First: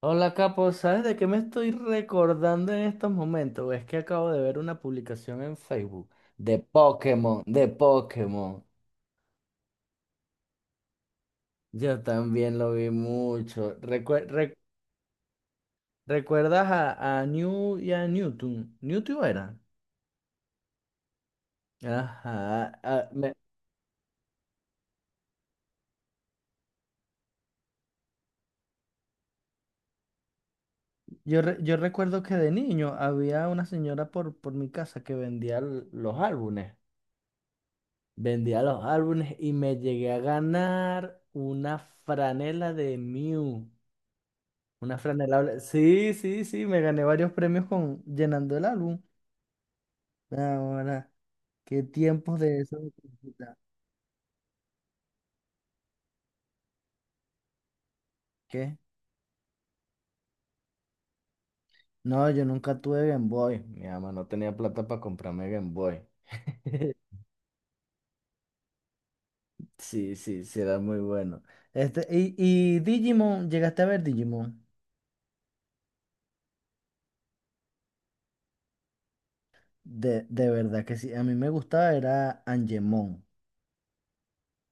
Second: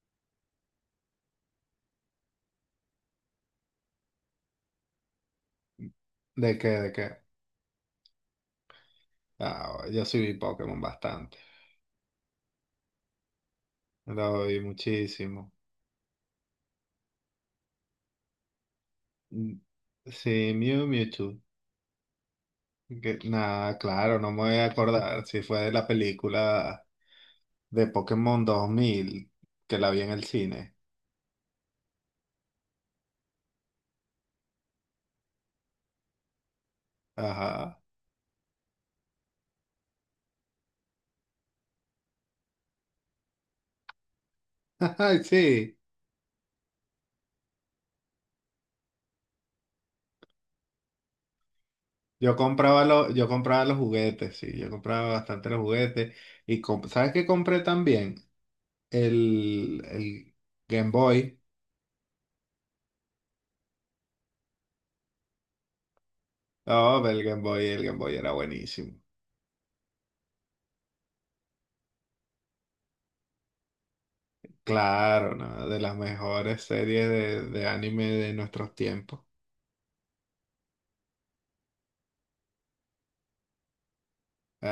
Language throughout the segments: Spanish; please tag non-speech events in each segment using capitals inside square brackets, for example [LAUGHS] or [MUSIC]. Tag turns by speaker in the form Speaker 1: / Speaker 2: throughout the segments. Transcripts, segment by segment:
Speaker 1: Hola Capo, ¿sabes de qué me estoy recordando en estos momentos? Es que acabo de ver una publicación en Facebook
Speaker 2: ¿De
Speaker 1: de
Speaker 2: qué? ¿De qué?
Speaker 1: Pokémon, de Pokémon.
Speaker 2: Ah, yo sí vi Pokémon bastante.
Speaker 1: Yo también lo vi mucho.
Speaker 2: Lo vi muchísimo.
Speaker 1: ¿Recuerdas a New y a Newton? ¿Newton era?
Speaker 2: Mm, sí, Mew Mewtwo.
Speaker 1: Ajá.
Speaker 2: Nada, claro, no me voy a acordar si fue de la película de Pokémon 2000 que la vi en el cine.
Speaker 1: Yo recuerdo que de niño había una señora por mi casa que vendía los álbumes.
Speaker 2: Ajá.
Speaker 1: Vendía los álbumes y me llegué a ganar una franela de Mew.
Speaker 2: [LAUGHS] Ay, sí.
Speaker 1: Sí, sí, sí, me gané varios premios con llenando el álbum. Ahora, qué
Speaker 2: Yo
Speaker 1: tiempos de eso.
Speaker 2: compraba, lo- yo compraba los juguetes, sí. Yo compraba bastante los juguetes. ¿Sabes qué compré también?
Speaker 1: ¿Qué?
Speaker 2: El Game Boy.
Speaker 1: No, yo nunca tuve Game Boy. Mi mamá no tenía plata para comprarme Game Boy. [LAUGHS]
Speaker 2: Oh, el Game Boy era buenísimo.
Speaker 1: Sí, sí, sí, era muy bueno. Este, y Digimon, ¿llegaste a ver Digimon?
Speaker 2: Claro, ¿no? De las mejores series de anime de nuestros tiempos.
Speaker 1: De verdad que sí, a mí me gustaba, era Angemon.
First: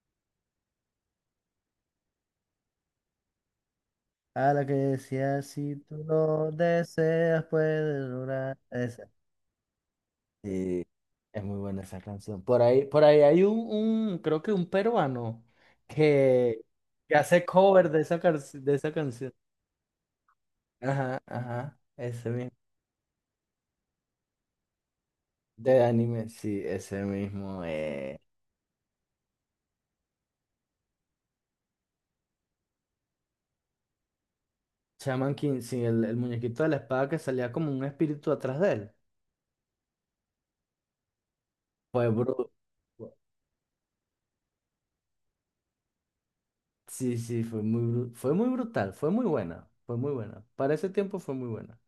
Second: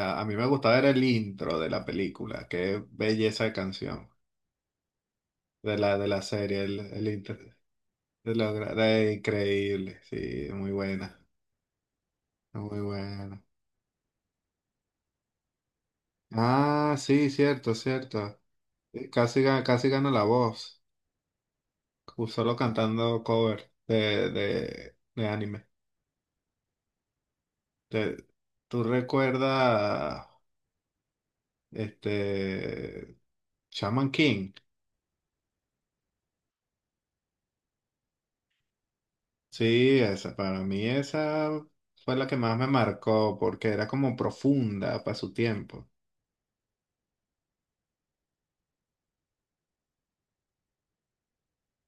Speaker 2: Ah, a mí me gustaba era el intro de la película, qué belleza de canción,
Speaker 1: A la que decía, si
Speaker 2: de
Speaker 1: tú
Speaker 2: la, de la
Speaker 1: lo
Speaker 2: serie, el intro,
Speaker 1: deseas, puedes
Speaker 2: de lo
Speaker 1: lograr.
Speaker 2: gra- de increíble, sí, muy
Speaker 1: Sí,
Speaker 2: buena,
Speaker 1: es muy buena esa canción. Por
Speaker 2: muy
Speaker 1: ahí, por ahí hay
Speaker 2: buena.
Speaker 1: creo que un peruano que,
Speaker 2: Ah,
Speaker 1: que
Speaker 2: sí,
Speaker 1: hace
Speaker 2: cierto,
Speaker 1: cover de
Speaker 2: cierto.
Speaker 1: de esa canción.
Speaker 2: Casi gana la voz,
Speaker 1: Ajá, ajá, ese mismo.
Speaker 2: solo cantando cover de anime.
Speaker 1: De anime, sí, ese mismo.
Speaker 2: Te- ¿Tú recuerdas este Shaman King?
Speaker 1: Shaman King, sí, el muñequito de la espada que salía como un espíritu atrás de él.
Speaker 2: Sí, para mí esa
Speaker 1: Fue
Speaker 2: fue la que
Speaker 1: bru-
Speaker 2: más me
Speaker 1: fu-
Speaker 2: marcó porque era como profunda para su tiempo.
Speaker 1: Sí, sí, fue muy, fue muy brutal, fue muy buena, fue muy buena. Para ese tiempo fue muy buena.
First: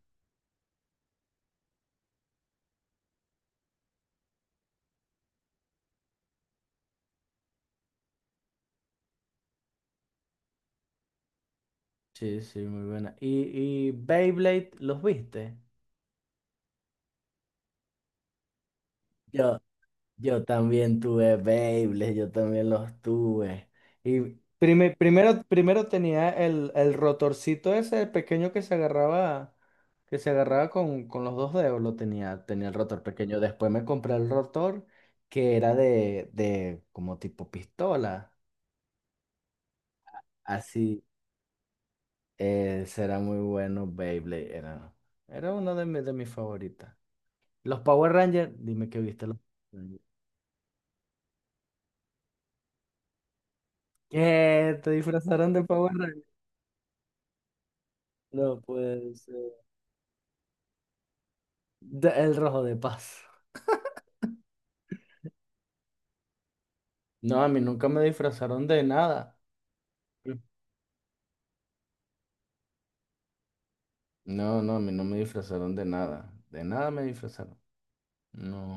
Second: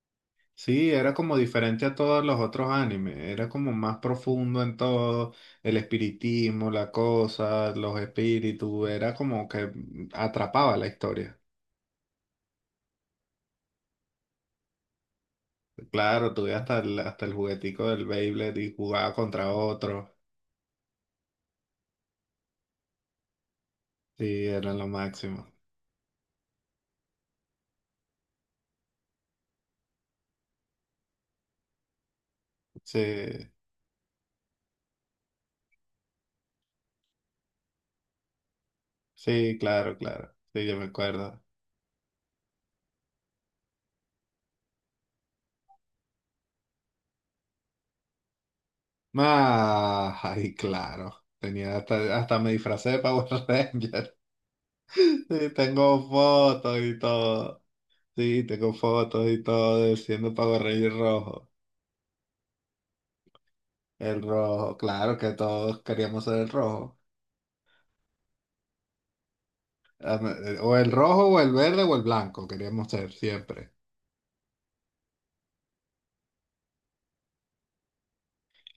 Speaker 2: Sí, era como diferente a todos los otros animes, era como más profundo en todo, el espiritismo, la cosa, los espíritus, era como que atrapaba la historia.
Speaker 1: Sí, sí, muy buena. ¿Y Beyblade los viste?
Speaker 2: Claro, tuve hasta el juguetico del Beyblade y jugaba contra
Speaker 1: Yo,
Speaker 2: otro.
Speaker 1: Yo también tuve Beyblades, yo también los tuve. Y
Speaker 2: Sí, era lo
Speaker 1: Prime- primero,
Speaker 2: máximo.
Speaker 1: primero tenía el rotorcito ese pequeño que se agarraba con los dos dedos, tenía el rotor pequeño.
Speaker 2: Sí,
Speaker 1: Después me compré el rotor que era de como tipo pistola.
Speaker 2: sí, claro, claro. Sí, yo me
Speaker 1: Así,
Speaker 2: acuerdo.
Speaker 1: será muy bueno Beyblade, era. Era uno de mis favoritas. Los Power Rangers, dime que viste los Power Rangers.
Speaker 2: Ah, ay, claro. Tenía hasta me disfracé de Power Ranger. [LAUGHS]
Speaker 1: ¿Qué? ¿Te
Speaker 2: Sí,
Speaker 1: disfrazaron de Power
Speaker 2: tengo
Speaker 1: Rangers?
Speaker 2: fotos y todo. Sí,
Speaker 1: No,
Speaker 2: tengo
Speaker 1: pues
Speaker 2: fotos y todo de siendo Power Ranger rojo.
Speaker 1: el rojo de paz.
Speaker 2: El rojo, claro que todos queríamos ser el rojo.
Speaker 1: No, a mí nunca me disfrazaron de nada.
Speaker 2: Ah, o el rojo, o el verde, o el blanco queríamos ser siempre.
Speaker 1: No, no, a mí no me disfrazaron de nada. De nada me disfrazaron.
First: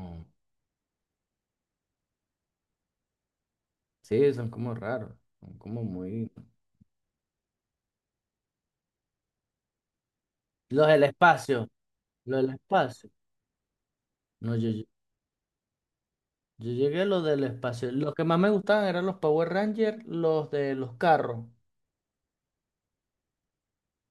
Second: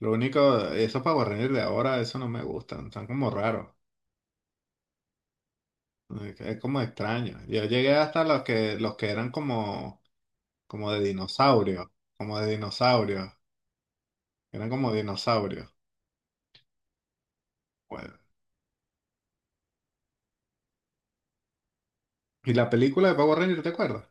Speaker 2: Lo único, esos Power Rangers de ahora, eso no me gustan. Están como raros.
Speaker 1: Sí, son como raros. Son como muy...
Speaker 2: Es como extraño. Yo llegué hasta los que eran como,
Speaker 1: Los
Speaker 2: como de
Speaker 1: del espacio.
Speaker 2: dinosaurio. Como
Speaker 1: Los
Speaker 2: de
Speaker 1: del espacio.
Speaker 2: dinosaurio.
Speaker 1: No, yo,
Speaker 2: Eran
Speaker 1: yo
Speaker 2: como dinosaurios.
Speaker 1: yo llegué a los del espacio. Los
Speaker 2: Bueno.
Speaker 1: que más me gustaban eran los Power Rangers, los de los carros.
Speaker 2: ¿Y la película de Power Rangers, te acuerdas?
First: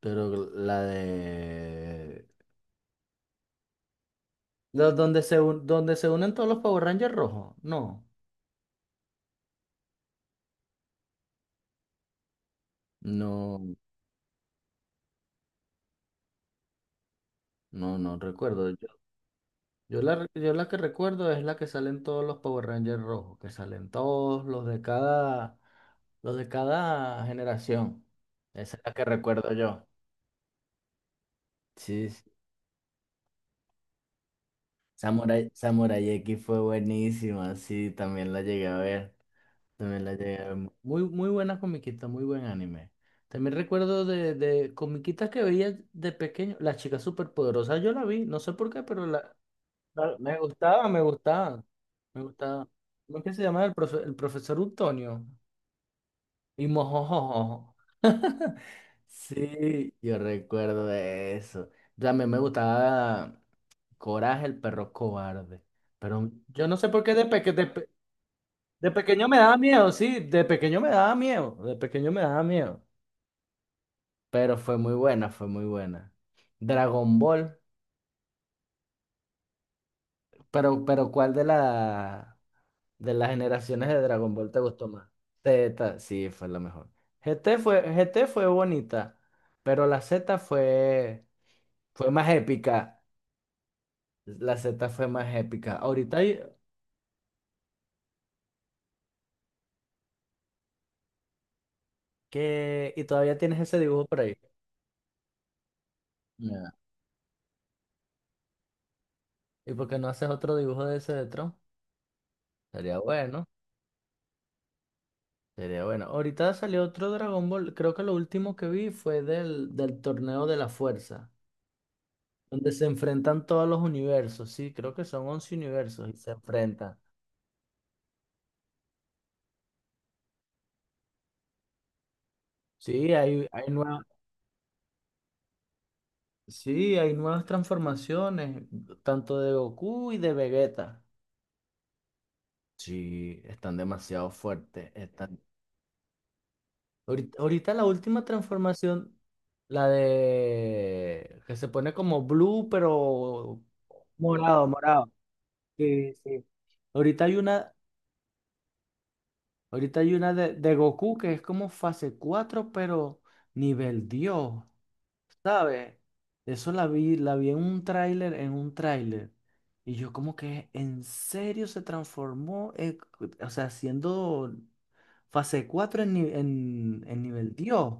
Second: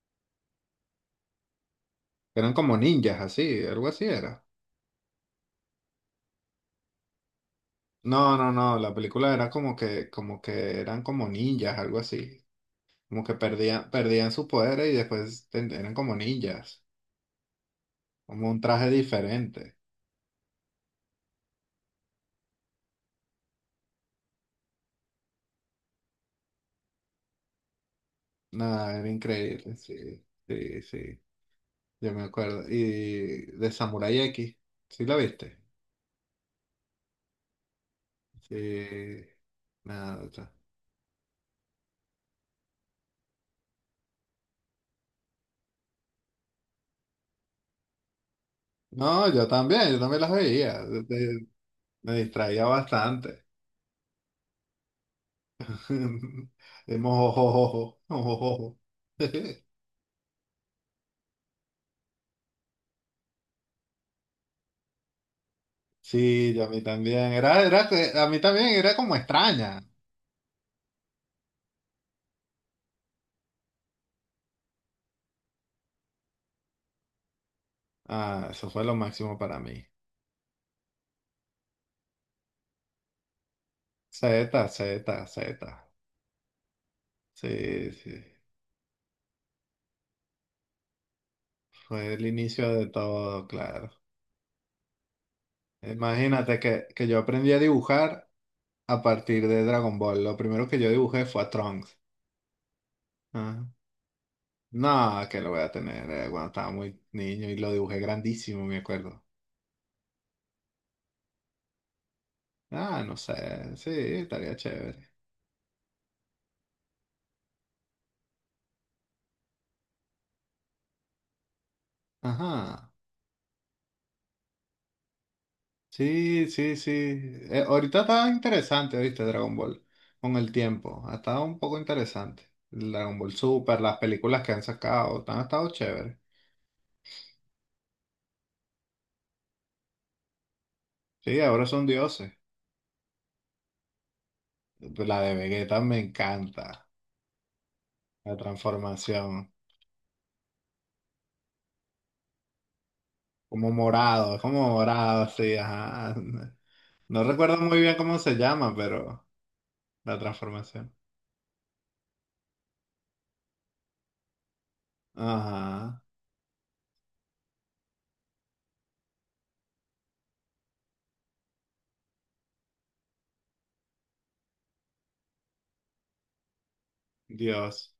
Speaker 1: Pero la de...
Speaker 2: Eran como ninjas, así, algo así era.
Speaker 1: Los donde donde se unen todos los Power Rangers rojos. No.
Speaker 2: No, no, no, la película era como que eran como ninjas, algo así. Como que
Speaker 1: No,
Speaker 2: perdían sus poderes y después eran como ninjas.
Speaker 1: no, no
Speaker 2: Como un
Speaker 1: recuerdo.
Speaker 2: traje diferente.
Speaker 1: Yo la que recuerdo es la que salen todos los Power Rangers rojos, que salen todos los de cada generación. Esa es la
Speaker 2: Nada,
Speaker 1: que
Speaker 2: era
Speaker 1: recuerdo
Speaker 2: increíble,
Speaker 1: yo.
Speaker 2: sí, sí, sí.
Speaker 1: Sí,
Speaker 2: Yo me
Speaker 1: sí.
Speaker 2: acuerdo. Y de Samurai X, ¿sí la
Speaker 1: Samurai,
Speaker 2: viste?
Speaker 1: Samurai X fue buenísima, sí, también la llegué a ver.
Speaker 2: Sí.
Speaker 1: También la
Speaker 2: Nada, o
Speaker 1: llegué a
Speaker 2: sea.
Speaker 1: ver. Muy, muy buena comiquita, muy buen anime. También recuerdo de comiquitas que veía de pequeño. La chica superpoderosa yo la vi, no sé por qué, pero
Speaker 2: No, yo también, yo también las
Speaker 1: me
Speaker 2: veía.
Speaker 1: gustaba, me gustaba.
Speaker 2: Me
Speaker 1: Me
Speaker 2: distraía
Speaker 1: gustaba. ¿Cómo que se
Speaker 2: bastante.
Speaker 1: llamaba el profesor Utonio?
Speaker 2: [LAUGHS]
Speaker 1: Y
Speaker 2: De
Speaker 1: mojojojo.
Speaker 2: mojojojo,
Speaker 1: [LAUGHS]
Speaker 2: mojojojo. [LAUGHS]
Speaker 1: Sí, yo recuerdo de eso. También me gustaba Coraje, el perro cobarde. Pero
Speaker 2: Sí, a
Speaker 1: yo no
Speaker 2: mí
Speaker 1: sé por qué de,
Speaker 2: también.
Speaker 1: peque-
Speaker 2: Era,
Speaker 1: de
Speaker 2: era,
Speaker 1: pe-
Speaker 2: que- a mí también
Speaker 1: de
Speaker 2: era como
Speaker 1: pequeño me daba
Speaker 2: extraña.
Speaker 1: miedo, sí, de pequeño me daba miedo, de pequeño me daba miedo. Pero fue muy buena, fue muy buena. Dragon Ball,
Speaker 2: Ah, eso fue lo máximo para mí.
Speaker 1: pero ¿cuál de la... De las generaciones de Dragon
Speaker 2: Z,
Speaker 1: Ball te gustó
Speaker 2: Z,
Speaker 1: más.
Speaker 2: Z.
Speaker 1: Z, sí, fue la mejor. GT
Speaker 2: Sí,
Speaker 1: fue,
Speaker 2: sí.
Speaker 1: GT fue bonita, pero la Z fue
Speaker 2: Fue el
Speaker 1: más
Speaker 2: inicio de
Speaker 1: épica.
Speaker 2: todo, claro.
Speaker 1: La Z fue más épica. Ahorita hay
Speaker 2: Imagínate que yo aprendí a dibujar a partir de Dragon Ball. Lo primero que yo dibujé fue a Trunks.
Speaker 1: que... Y todavía tienes
Speaker 2: Ah,
Speaker 1: ese dibujo por ahí.
Speaker 2: no, que lo voy a tener cuando estaba
Speaker 1: Ya.
Speaker 2: muy niño y lo dibujé grandísimo, me acuerdo.
Speaker 1: ¿Y por qué no haces otro dibujo de ese de Tron? Sería
Speaker 2: Ah, no
Speaker 1: bueno,
Speaker 2: sé. Sí, estaría chévere.
Speaker 1: sería bueno. Ahorita salió otro Dragon Ball. Creo que lo último que vi fue del torneo de la fuerza, donde se
Speaker 2: Ajá.
Speaker 1: enfrentan todos los universos. Sí, creo que son 11 universos y se
Speaker 2: Sí, sí, sí.
Speaker 1: enfrentan.
Speaker 2: Ahorita está interesante, ¿viste? Dragon Ball. Con el tiempo. Ha estado un poco interesante. El
Speaker 1: Sí,
Speaker 2: Dragon Ball
Speaker 1: hay
Speaker 2: Super, las
Speaker 1: nuevas,
Speaker 2: películas que han sacado, han estado chéveres.
Speaker 1: sí, hay nuevas transformaciones, tanto de Goku y de Vegeta.
Speaker 2: Sí, ahora son dioses.
Speaker 1: Sí, están demasiado fuertes.
Speaker 2: La de
Speaker 1: Están...
Speaker 2: Vegeta me encanta.
Speaker 1: Ahorita la última
Speaker 2: La
Speaker 1: transformación,
Speaker 2: transformación.
Speaker 1: la de que se pone como blue, pero
Speaker 2: Como morado, es
Speaker 1: morado,
Speaker 2: como
Speaker 1: morado.
Speaker 2: morado, sí,
Speaker 1: Sí,
Speaker 2: ajá.
Speaker 1: sí.
Speaker 2: No
Speaker 1: Ahorita hay
Speaker 2: recuerdo
Speaker 1: una,
Speaker 2: muy bien cómo se llama, pero
Speaker 1: ahorita hay
Speaker 2: la
Speaker 1: una de
Speaker 2: transformación.
Speaker 1: Goku que es como fase 4 pero nivel Dios. ¿Sabes?
Speaker 2: Ajá.
Speaker 1: Eso la vi en un tráiler, en un tráiler. Y yo como que en serio se transformó, o sea, siendo fase 4 en, ni- en nivel
Speaker 2: Dios.
Speaker 1: Dios.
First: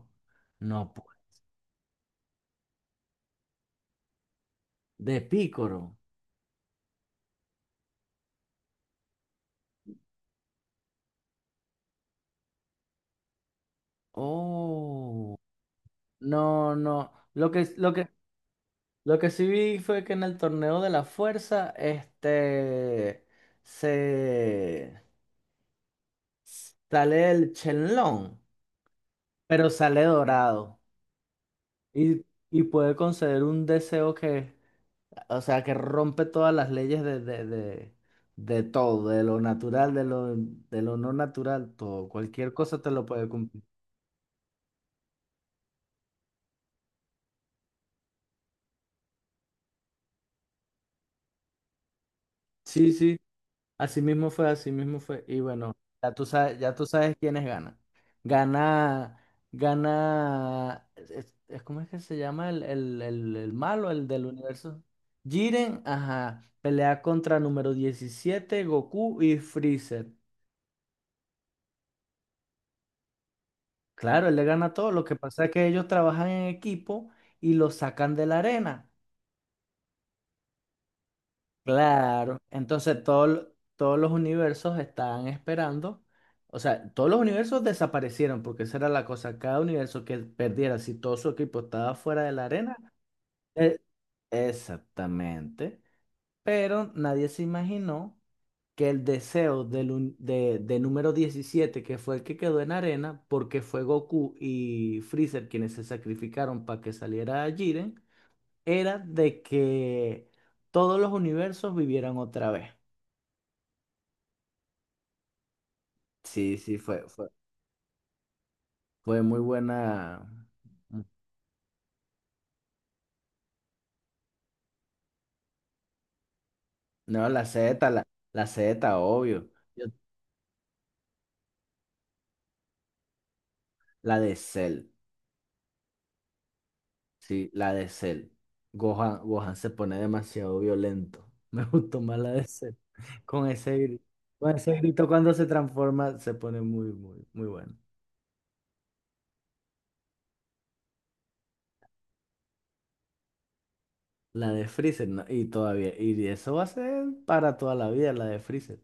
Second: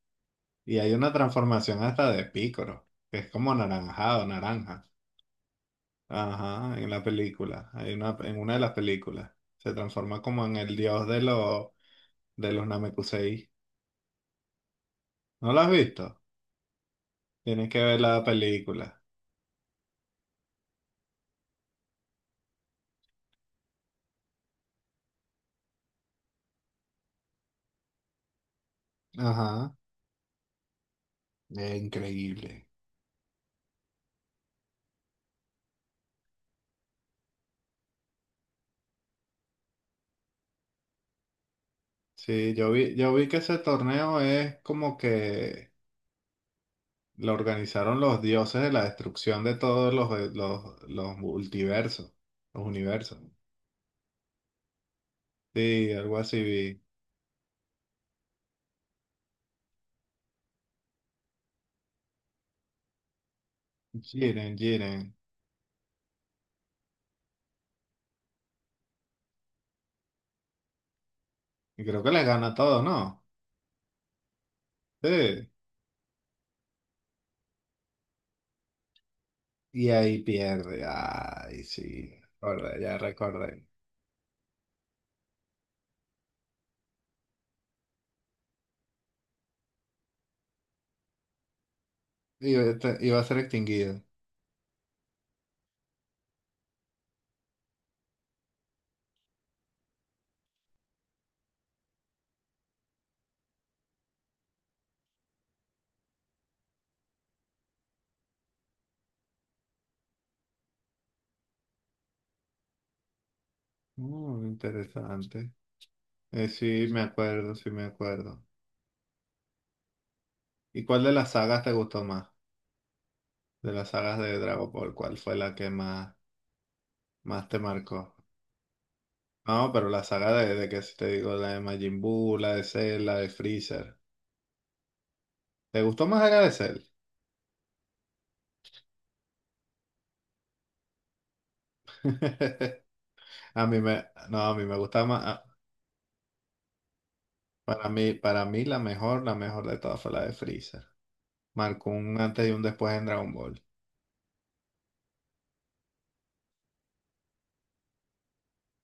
Speaker 2: Y
Speaker 1: No,
Speaker 2: hay
Speaker 1: pues.
Speaker 2: una transformación hasta de Piccolo, que es como anaranjado, naranja.
Speaker 1: De Pícoro.
Speaker 2: Ajá, en la película, hay una, en una de las películas. Se transforma como en el dios de los, Namekusei.
Speaker 1: Oh.
Speaker 2: ¿No lo has visto?
Speaker 1: No, no. Lo que,
Speaker 2: Tienes que
Speaker 1: lo
Speaker 2: ver
Speaker 1: que,
Speaker 2: la película.
Speaker 1: lo que sí vi fue que en el torneo de la fuerza, este, se sale el Chenlong, pero
Speaker 2: Ajá,
Speaker 1: sale dorado.
Speaker 2: es
Speaker 1: Y, y
Speaker 2: increíble.
Speaker 1: puede conceder un deseo que, o sea, que rompe todas las leyes de todo, de lo natural, de lo no natural, todo. Cualquier
Speaker 2: Sí, yo
Speaker 1: cosa te
Speaker 2: vi,
Speaker 1: lo
Speaker 2: yo vi
Speaker 1: puede
Speaker 2: que ese
Speaker 1: cumplir.
Speaker 2: torneo es como que lo organizaron los dioses de la destrucción de todos los multiversos, los
Speaker 1: Sí, sí,
Speaker 2: universos.
Speaker 1: así mismo fue, así mismo fue. Y bueno,
Speaker 2: Sí, algo así
Speaker 1: ya
Speaker 2: vi.
Speaker 1: tú sabes quiénes ganan. Gana, ¿Cómo es que se llama el malo, el del
Speaker 2: Jiren,
Speaker 1: universo?
Speaker 2: Jiren.
Speaker 1: Jiren, ajá, pelea contra número 17 Goku y Freezer.
Speaker 2: Y creo que les gana todo, ¿no?
Speaker 1: Claro, él le gana todo. Lo que pasa es
Speaker 2: Sí.
Speaker 1: que ellos trabajan en equipo y lo sacan de la arena.
Speaker 2: Y ahí pierde. Ay, sí.
Speaker 1: Claro.
Speaker 2: Recordé, ya
Speaker 1: Entonces
Speaker 2: recordé.
Speaker 1: todos los universos estaban esperando. O sea, todos los universos desaparecieron porque esa era la cosa. Cada universo que perdiera, si todo su equipo estaba fuera de la
Speaker 2: Iba,
Speaker 1: arena.
Speaker 2: a te- iba a ser
Speaker 1: eh,
Speaker 2: extinguido.
Speaker 1: Exactamente. Pero nadie se imaginó que el deseo de número 17 que fue el que quedó en arena, porque fue Goku y Freezer quienes se sacrificaron para que saliera Jiren, era de que todos los universos vivieran otra vez.
Speaker 2: Interesante.
Speaker 1: Sí, sí,
Speaker 2: Sí, me
Speaker 1: fue, fue,
Speaker 2: acuerdo, sí me acuerdo.
Speaker 1: fue muy buena.
Speaker 2: ¿Y cuál de las sagas te gustó más? De las sagas de Dragon Ball, ¿cuál fue la que más,
Speaker 1: No, la
Speaker 2: más te
Speaker 1: Z, la,
Speaker 2: marcó?
Speaker 1: la Z, obvio.
Speaker 2: No,
Speaker 1: Yo-
Speaker 2: pero la saga de que si te digo, la de Majin Buu, la de Cell, la de Freezer.
Speaker 1: la de Cell.
Speaker 2: ¿Te gustó más la de Cell?
Speaker 1: Sí, la de Cell. Gohan, Gohan se pone demasiado violento. [LAUGHS] Me gustó más la de Cell.
Speaker 2: [LAUGHS]
Speaker 1: Con
Speaker 2: A
Speaker 1: ese
Speaker 2: mí
Speaker 1: grito,
Speaker 2: me, no, a
Speaker 1: con
Speaker 2: mí
Speaker 1: ese
Speaker 2: me gustaba
Speaker 1: grito
Speaker 2: más.
Speaker 1: cuando se transforma, se pone muy, muy, muy bueno.
Speaker 2: Para mí la mejor de todas fue la de Freezer. Marcó un antes y un después en Dragon Ball.
Speaker 1: La de Freezer, ¿no? Y eso va a ser para toda la vida, la de Freezer.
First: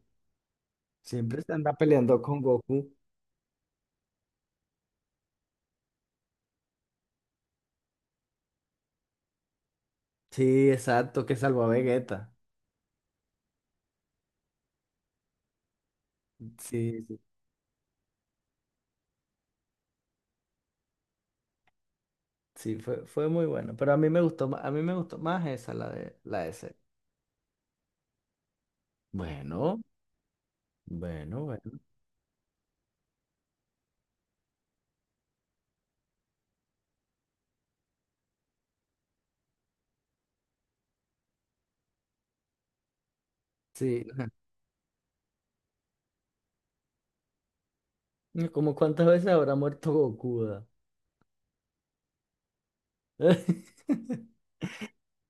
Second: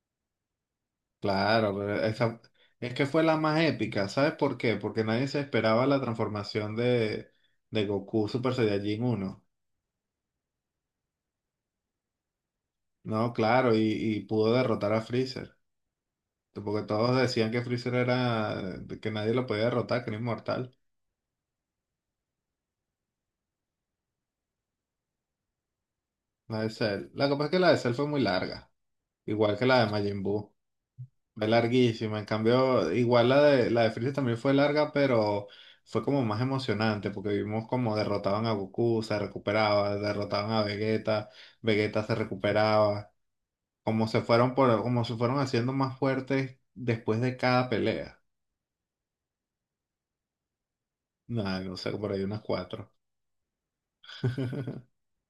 Speaker 1: Siempre se anda
Speaker 2: Claro, pero
Speaker 1: peleando
Speaker 2: esa
Speaker 1: con Goku.
Speaker 2: es que fue la más épica. ¿Sabes por qué? Porque nadie se esperaba la transformación de Goku Super Saiyajin uno.
Speaker 1: Sí, exacto, que salvó a Vegeta.
Speaker 2: No, claro, y pudo derrotar a Freezer. Porque
Speaker 1: Sí,
Speaker 2: todos
Speaker 1: sí,
Speaker 2: decían que Freezer era, que nadie lo podía derrotar, que era inmortal.
Speaker 1: sí, fue muy bueno. Pero a mí me gustó más, a mí me gustó más esa, la de
Speaker 2: La de
Speaker 1: Cell.
Speaker 2: Cell. La cosa es que la de Cell fue muy larga, igual que
Speaker 1: Bueno,
Speaker 2: la de Majin Buu.
Speaker 1: bueno,
Speaker 2: Fue
Speaker 1: bueno.
Speaker 2: larguísima, en cambio, igual la de Freezer también fue larga, pero fue como más emocionante, porque vimos como derrotaban a Goku, se recuperaba, derrotaban a Vegeta, Vegeta se recuperaba,
Speaker 1: Sí.
Speaker 2: como se fueron haciendo más fuertes después de cada pelea.
Speaker 1: ¿Como cuántas veces habrá muerto Gokuda?
Speaker 2: Nada, no sé, por ahí unas cuatro.
Speaker 1: [LAUGHS]
Speaker 2: [LAUGHS]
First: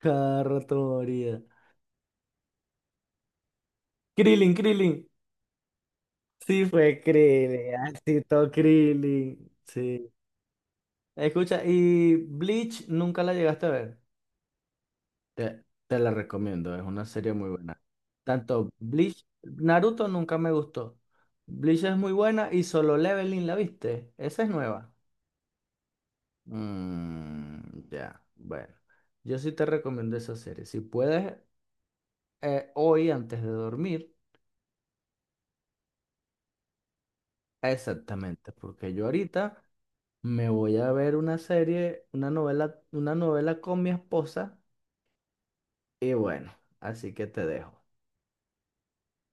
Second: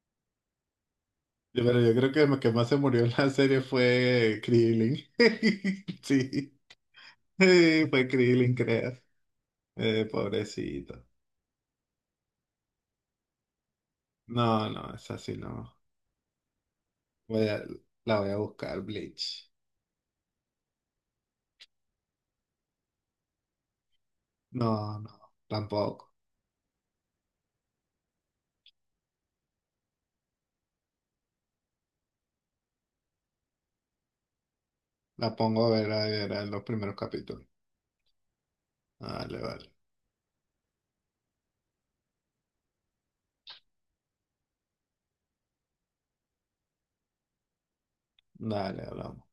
Speaker 1: Cada rato moría.
Speaker 2: Pero yo creo que el que más se murió en la serie fue
Speaker 1: Krillin, Krillin.
Speaker 2: Krillin. [LAUGHS] Sí,
Speaker 1: Sí, fue Krillin.
Speaker 2: [LAUGHS] fue
Speaker 1: Así todo
Speaker 2: Krillin, creas.
Speaker 1: Krillin. Sí.
Speaker 2: Pobrecito.
Speaker 1: Escucha, ¿y Bleach nunca la llegaste a ver?
Speaker 2: No, no, es así,
Speaker 1: Te,
Speaker 2: no.
Speaker 1: te la recomiendo, es una serie
Speaker 2: Voy
Speaker 1: muy
Speaker 2: a-
Speaker 1: buena.
Speaker 2: la voy a
Speaker 1: Tanto
Speaker 2: buscar,
Speaker 1: Bleach,
Speaker 2: Bleach.
Speaker 1: Naruto nunca me gustó. Bleach es muy buena y Solo Leveling, ¿la viste? Esa es
Speaker 2: No,
Speaker 1: nueva.
Speaker 2: no, tampoco.
Speaker 1: Mm, ya, bueno. Yo sí te recomiendo esa serie. Si puedes, hoy antes de dormir,
Speaker 2: La pongo a ver, a ver, a los primeros capítulos.
Speaker 1: exactamente, porque yo
Speaker 2: Vale,
Speaker 1: ahorita
Speaker 2: vale.
Speaker 1: me voy a ver una serie, una novela con mi esposa y bueno, así que te dejo.
Speaker 2: Dale, hablamos.